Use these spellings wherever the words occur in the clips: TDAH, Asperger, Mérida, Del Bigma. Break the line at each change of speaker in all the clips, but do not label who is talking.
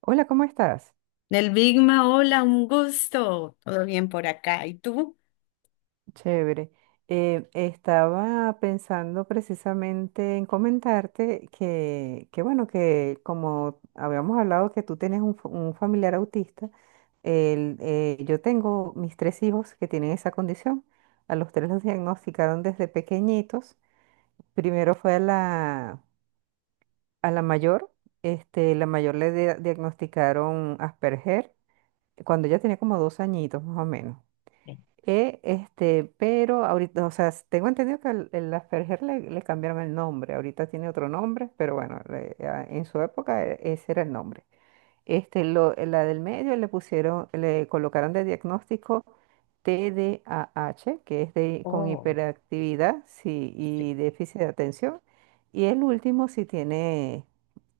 Hola, ¿cómo estás?
Del Bigma, hola, un gusto. Todo bien por acá. ¿Y tú?
Chévere. Estaba pensando precisamente en comentarte bueno, que como habíamos hablado que tú tienes un, un familiar autista, yo tengo mis tres hijos que tienen esa condición. A los tres los diagnosticaron desde pequeñitos. Primero fue a la mayor, este, la mayor le diagnosticaron Asperger cuando ella tenía como dos añitos más o menos. Pero ahorita, o sea, tengo entendido que el Asperger le cambiaron el nombre, ahorita tiene otro nombre, pero bueno, en su época ese era el nombre. Este, la del medio le pusieron, le colocaron de diagnóstico TDAH, que es de, con
Oh,
hiperactividad sí,
sí.
y déficit de atención. Y el último si tiene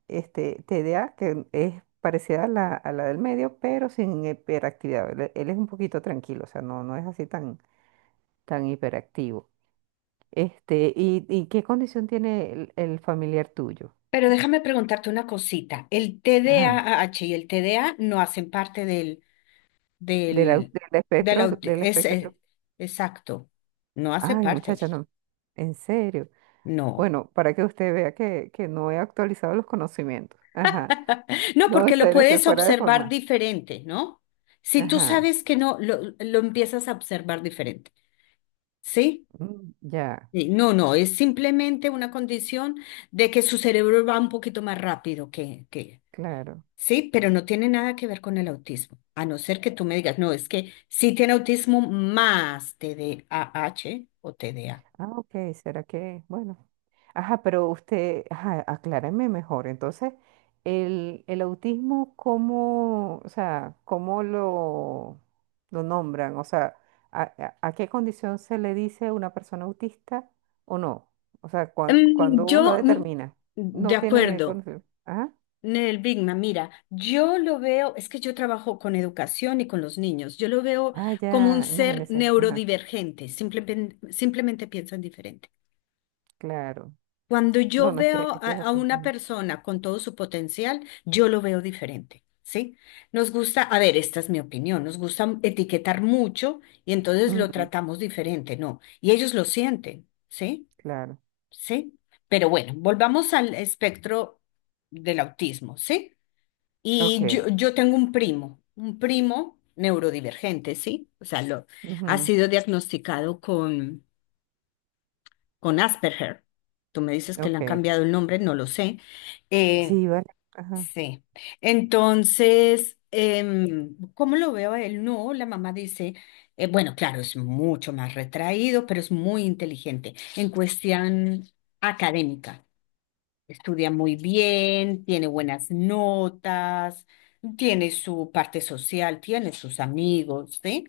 este, TDA, que es parecida a la del medio, pero sin hiperactividad. Él es un poquito tranquilo, o sea, no, no es así tan, tan hiperactivo. Este, ¿y qué condición tiene el familiar tuyo?
Pero déjame preguntarte una cosita. El
Ajá,
TDAH y el TDA no hacen parte del,
del
del
espectro,
aut-
del
es,
espectro.
es- Exacto. No hace
Ay,
parte.
muchacha, no. En serio.
No.
Bueno, para que usted vea que no he actualizado los conocimientos. Ajá.
No,
No, en
porque lo
serio, estoy
puedes
fuera de
observar
forma.
diferente, ¿no? Si tú
Ajá.
sabes que no, lo empiezas a observar diferente, ¿sí?
Ya,
Sí, no, no, es simplemente una condición de que su cerebro va un poquito más rápido que.
claro.
Sí, pero no tiene nada que ver con el autismo, a no ser que tú me digas, no, es que sí tiene autismo más TDAH o TDA.
Ah, ok, será que, bueno. Ajá, pero usted, ajá, acláreme mejor. Entonces, el autismo, ¿cómo, o sea, cómo lo nombran? O sea, ¿ a qué condición se le dice una persona autista o no? O sea,
Mm,
cuando uno
yo, mm,
determina,
de
no tiene
acuerdo,
condición. Ajá.
Nel Bigma, mira, yo lo veo, es que yo trabajo con educación y con los niños, yo lo veo
Ah,
como un
ya,
ser
imagínese. Ajá,
neurodivergente, simplemente, simplemente piensan diferente.
claro.
Cuando yo
No, no, es que
veo
es, que
a,
es
a
así.
una
Ujú,
persona con todo su potencial, yo lo veo diferente, ¿sí? Nos gusta, a ver, esta es mi opinión, nos gusta etiquetar mucho y entonces lo
ujú,
tratamos diferente, ¿no? Y ellos lo sienten, ¿sí?
claro.
¿Sí? Pero bueno, volvamos al espectro del autismo, ¿sí? Y yo,
Ok,
yo tengo un primo, neurodivergente, ¿sí? O sea, ha
ujú,
sido diagnosticado con Asperger. Tú me dices que le han
ok.
cambiado el nombre, no lo sé. Eh,
Sí, vale. Ajá.
sí. Entonces, ¿cómo lo veo a él? No, la mamá dice, bueno, claro, es mucho más retraído, pero es muy inteligente en cuestión académica. Estudia muy bien, tiene buenas notas, tiene su parte social, tiene sus amigos, ¿sí?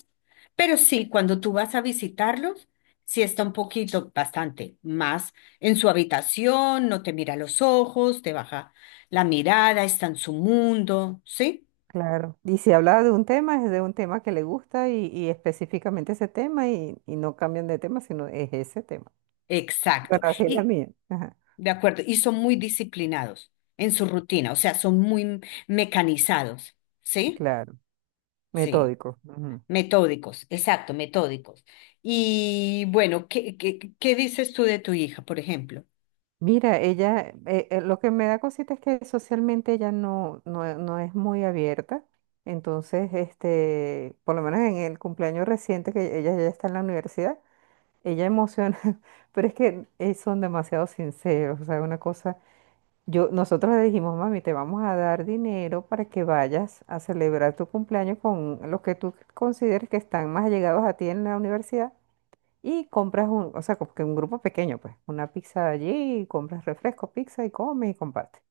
Pero sí, cuando tú vas a visitarlos, sí está un poquito, bastante más en su habitación, no te mira a los ojos, te baja la mirada, está en su mundo, ¿sí?
Claro, y si habla de un tema, es de un tema que le gusta y específicamente ese tema y no cambian de tema, sino es ese tema. Bueno,
Exacto.
así es la
Y,
mía. Ajá.
de acuerdo, y son muy disciplinados en su rutina, o sea, son muy mecanizados, ¿sí?
Claro,
Sí.
metódico. Ujú.
Metódicos, exacto, metódicos. Y bueno, ¿qué dices tú de tu hija, por ejemplo?
Mira, ella, lo que me da cosita es que socialmente ella no es muy abierta. Entonces, este, por lo menos en el cumpleaños reciente que ella ya está en la universidad, ella emociona, pero es que son demasiado sinceros, o sea, una cosa. Yo, nosotros le dijimos, mami, te vamos a dar dinero para que vayas a celebrar tu cumpleaños con los que tú consideres que están más allegados a ti en la universidad y compras un, o sea, como que un grupo pequeño, pues, una pizza allí, compras refresco, pizza y comes y compartes.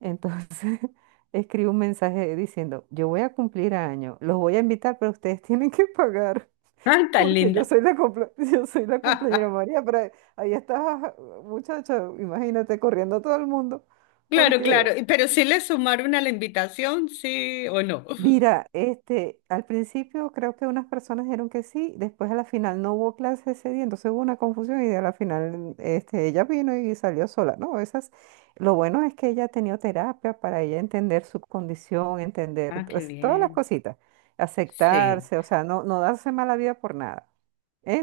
Entonces, escribe un mensaje diciendo, yo voy a cumplir año, los voy a invitar, pero ustedes tienen que pagar.
Ay, tan
Porque yo
linda.
soy la yo soy la cumpleañera María, pero ahí ahí estás, muchacha, imagínate corriendo a todo el mundo.
Claro,
Porque
claro. Pero si le sumaron a la invitación, sí o no.
mira, este, al principio creo que unas personas dijeron que sí, después a la final no hubo clase ese día, entonces hubo una confusión y a la final este, ella vino y salió sola, ¿no? Esas, lo bueno es que ella ha tenido terapia para ella entender su condición, entender
Ah, qué
pues, todas las
bien.
cositas,
Sí.
aceptarse, o sea, no darse mala vida por nada.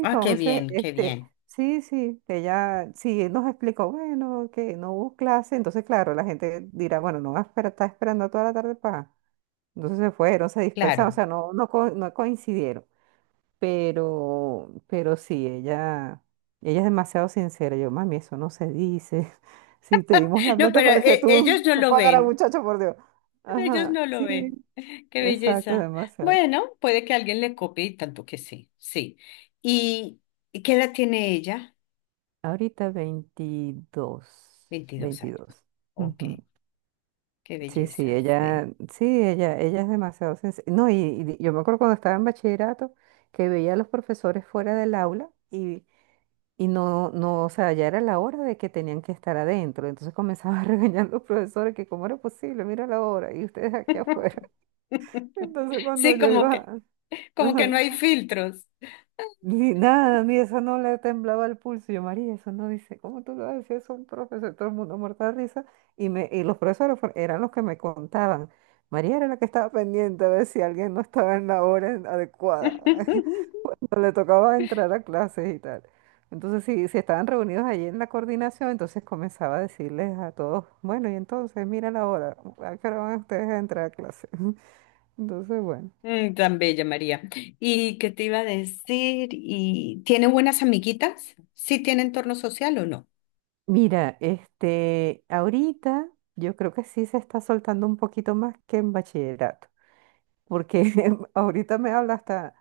Ah, qué bien, qué
este,
bien.
sí, sí, ella sí nos explicó, bueno, que no hubo clase, entonces claro, la gente dirá, bueno, no va a esperar, está esperando toda la tarde para... Entonces se fueron, se dispersaron, o
Claro.
sea, no coincidieron. Pero sí, ella es demasiado sincera. Yo, mami, eso no se dice. Si te dimos la
No,
plata
pero
para que
ellos no
tú
lo
pagaras,
ven.
muchacho, por Dios.
Ellos
Ajá,
no lo
sí,
ven. Qué
exacto,
belleza.
demasiado.
Bueno, puede que alguien le copie y tanto que sí. Sí. ¿Y y qué edad tiene ella?
Ahorita 22,
22 años.
22.
Ok.
Ujú.
Qué
Sí,
belleza, sí.
sí, ella es demasiado sincera. No, y yo me acuerdo cuando estaba en bachillerato que veía a los profesores fuera del aula y... Y no, no, o sea, ya era la hora de que tenían que estar adentro. Entonces comenzaba a regañar a los profesores que cómo era posible, mira la hora, y ustedes aquí afuera. Entonces cuando
Sí,
yo
como
iba,
que, como que
ajá,
no hay filtros.
ni nada, a mí eso no le temblaba el pulso. Y yo, María, eso no dice, ¿cómo tú lo haces? Eso un profesor, todo el mundo muerto de risa. Y los profesores eran los que me contaban. María era la que estaba pendiente a ver si alguien no estaba en la hora adecuada. No le tocaba entrar a clases y tal. Entonces, si estaban reunidos allí en la coordinación, entonces comenzaba a decirles a todos, bueno, y entonces, mira la hora, ¿a qué hora van ustedes a entrar a clase? Entonces, bueno.
Tan bella, María. ¿Y qué te iba a decir? ¿Y tiene buenas amiguitas? ¿Sí tiene entorno social o no?
Mira, este, ahorita yo creo que sí se está soltando un poquito más que en bachillerato, porque ahorita me habla hasta,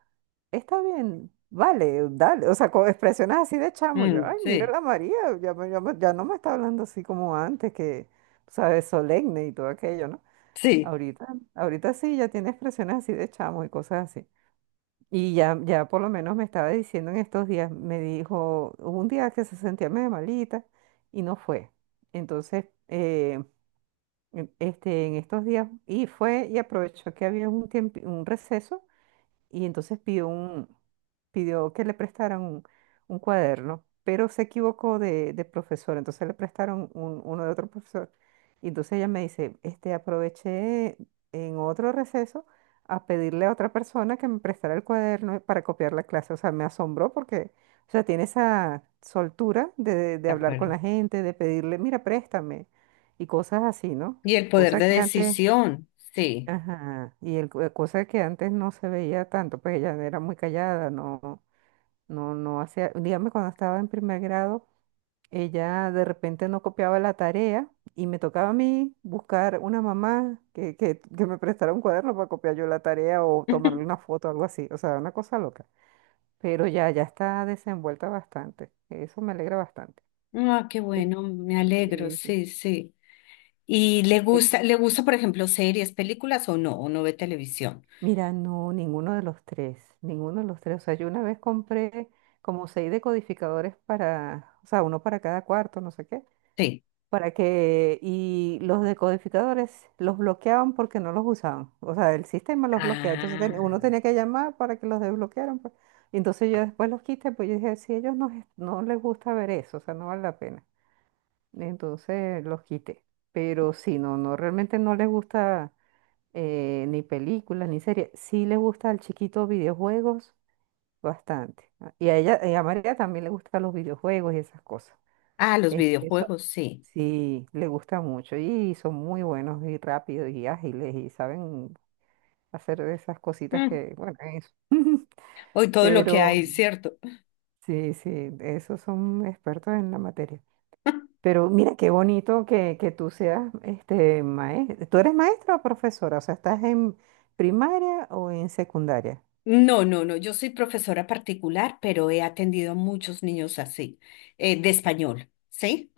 está bien, vale, dale, o sea, con expresiones así de chamo, yo,
Mm,
ay, mira
sí,
la María, ya, ya, ya no me está hablando así como antes, que, sabes, solemne y todo aquello, ¿no?
sí,
Ahorita, ahorita sí, ya tiene expresiones así de chamo y cosas así. Y ya, ya por lo menos me estaba diciendo en estos días, me dijo, hubo un día que se sentía medio malita y no fue. Entonces, este, en estos días, y fue y aprovechó que había un tiempo, un receso y entonces pidió un, pidió que le prestaran un cuaderno, pero se equivocó de profesor, entonces le prestaron uno de otro profesor. Y entonces ella me dice, este, aproveché en otro receso a pedirle a otra persona que me prestara el cuaderno para copiar la clase. O sea, me asombró porque, o sea, tiene esa soltura de
de
hablar con
acuerdo.
la gente, de pedirle, mira, préstame, y cosas así, ¿no?
Y el poder
Cosas
de
que antes...
decisión, sí.
Ajá, cosa que antes no se veía tanto, pues ella era muy callada, no hacía, dígame cuando estaba en primer grado, ella de repente no copiaba la tarea y me tocaba a mí buscar una mamá que me prestara un cuaderno para copiar yo la tarea o tomarle una foto, algo así, o sea, una cosa loca, pero ya, ya está desenvuelta bastante, eso me alegra bastante.
Ah, qué
Eh,
bueno, me alegro,
Sí, sí.
sí, sí. ¿Y le
Sí.
gusta, le gusta, por ejemplo, series, películas o no? ¿O no ve televisión?
Mira, no, ninguno de los tres, ninguno de los tres. O sea, yo una vez compré como seis decodificadores para, o sea, uno para cada cuarto, no sé qué,
Sí.
para que, y los decodificadores los bloqueaban porque no los usaban. O sea, el sistema los bloqueaba. Entonces
Ah,
uno tenía que llamar para que los desbloquearan, pues. Y entonces yo después los quité, pues yo dije, si a ellos no, no les gusta ver eso, o sea, no vale la pena. Entonces los quité. Pero sí, no, no, realmente no les gusta ni películas, ni series. Sí le gusta al chiquito videojuegos bastante. Ah, y a ella, y a María también le gustan los videojuegos y esas cosas.
los
Este,
videojuegos, sí.
sí, le gusta mucho y son muy buenos y rápidos y ágiles y saben hacer esas cositas
Mm,
que, bueno, eso.
Hoy todo lo
Pero
que hay, ¿cierto?
sí, sí, esos son expertos en la materia. Pero mira qué bonito que tú seas este maestro. ¿Tú eres maestra o profesora? O sea, ¿estás en primaria o en secundaria?
No, no, no, yo soy profesora particular, pero he atendido a muchos niños así, de español, ¿sí?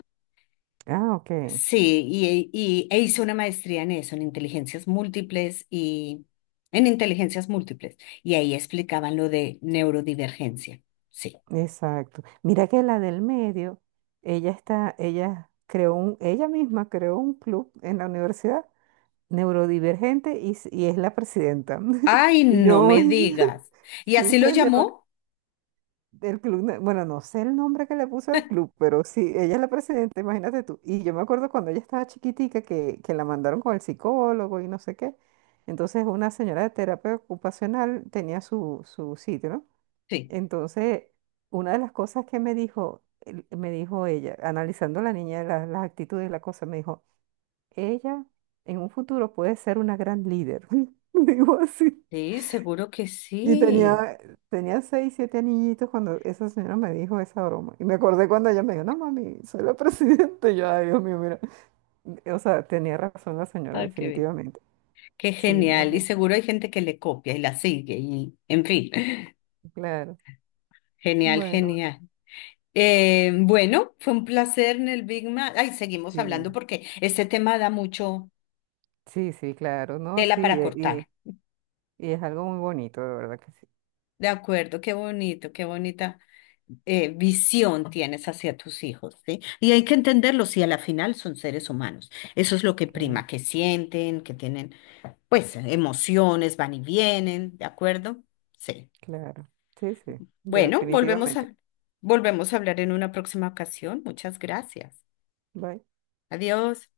Ah, ok,
Sí, e hice una maestría en eso, en inteligencias múltiples. Y ahí explicaban lo de neurodivergencia. Sí.
exacto. Mira que la del medio, ella está, ella creó un, ella misma creó un club en la universidad neurodivergente y, y es la presidenta.
Ay,
Y
no
yo,
me digas. ¿Y
sí,
así lo
señor,
llamó?
del club, bueno, no sé el nombre que le puso al club, pero sí, ella es la presidenta, imagínate tú. Y yo me acuerdo cuando ella estaba chiquitica que la mandaron con el psicólogo y no sé qué. Entonces una señora de terapia ocupacional tenía su sitio, ¿no?
Sí.
Entonces, una de las cosas que me dijo, me dijo ella, analizando la niña, las actitudes y la cosa, me dijo, ella en un futuro puede ser una gran líder. Digo así.
Sí, seguro que
Y
sí.
tenía, tenía seis, siete niñitos cuando esa señora me dijo esa broma. Y me acordé cuando ella me dijo, no, mami, soy la presidenta. Y yo, ay, Dios mío, mira. O sea, tenía razón la señora,
Ah, qué bien.
definitivamente.
Qué
Sí, muy
genial. Y
bien.
seguro hay gente que le copia y la sigue. Y, en fin,
Claro.
genial,
Bueno,
genial. Bueno, fue un placer en el Big Mac. Ay, seguimos hablando
sí.
porque este tema da mucho
Sí, sí, claro, ¿no?
tela
Sí,
para cortar.
y es algo muy bonito, de verdad que sí.
De acuerdo, qué bonito, qué bonita visión tienes hacia tus hijos, ¿sí? Y hay que entenderlos, si a la final son seres humanos. Eso es lo que
Claro,
prima, que sienten, que tienen, pues, emociones, van y vienen, ¿de acuerdo? Sí.
claro. Sí, sí,
Bueno, volvemos
definitivamente.
a, volvemos a hablar en una próxima ocasión. Muchas gracias.
Bye.
Adiós.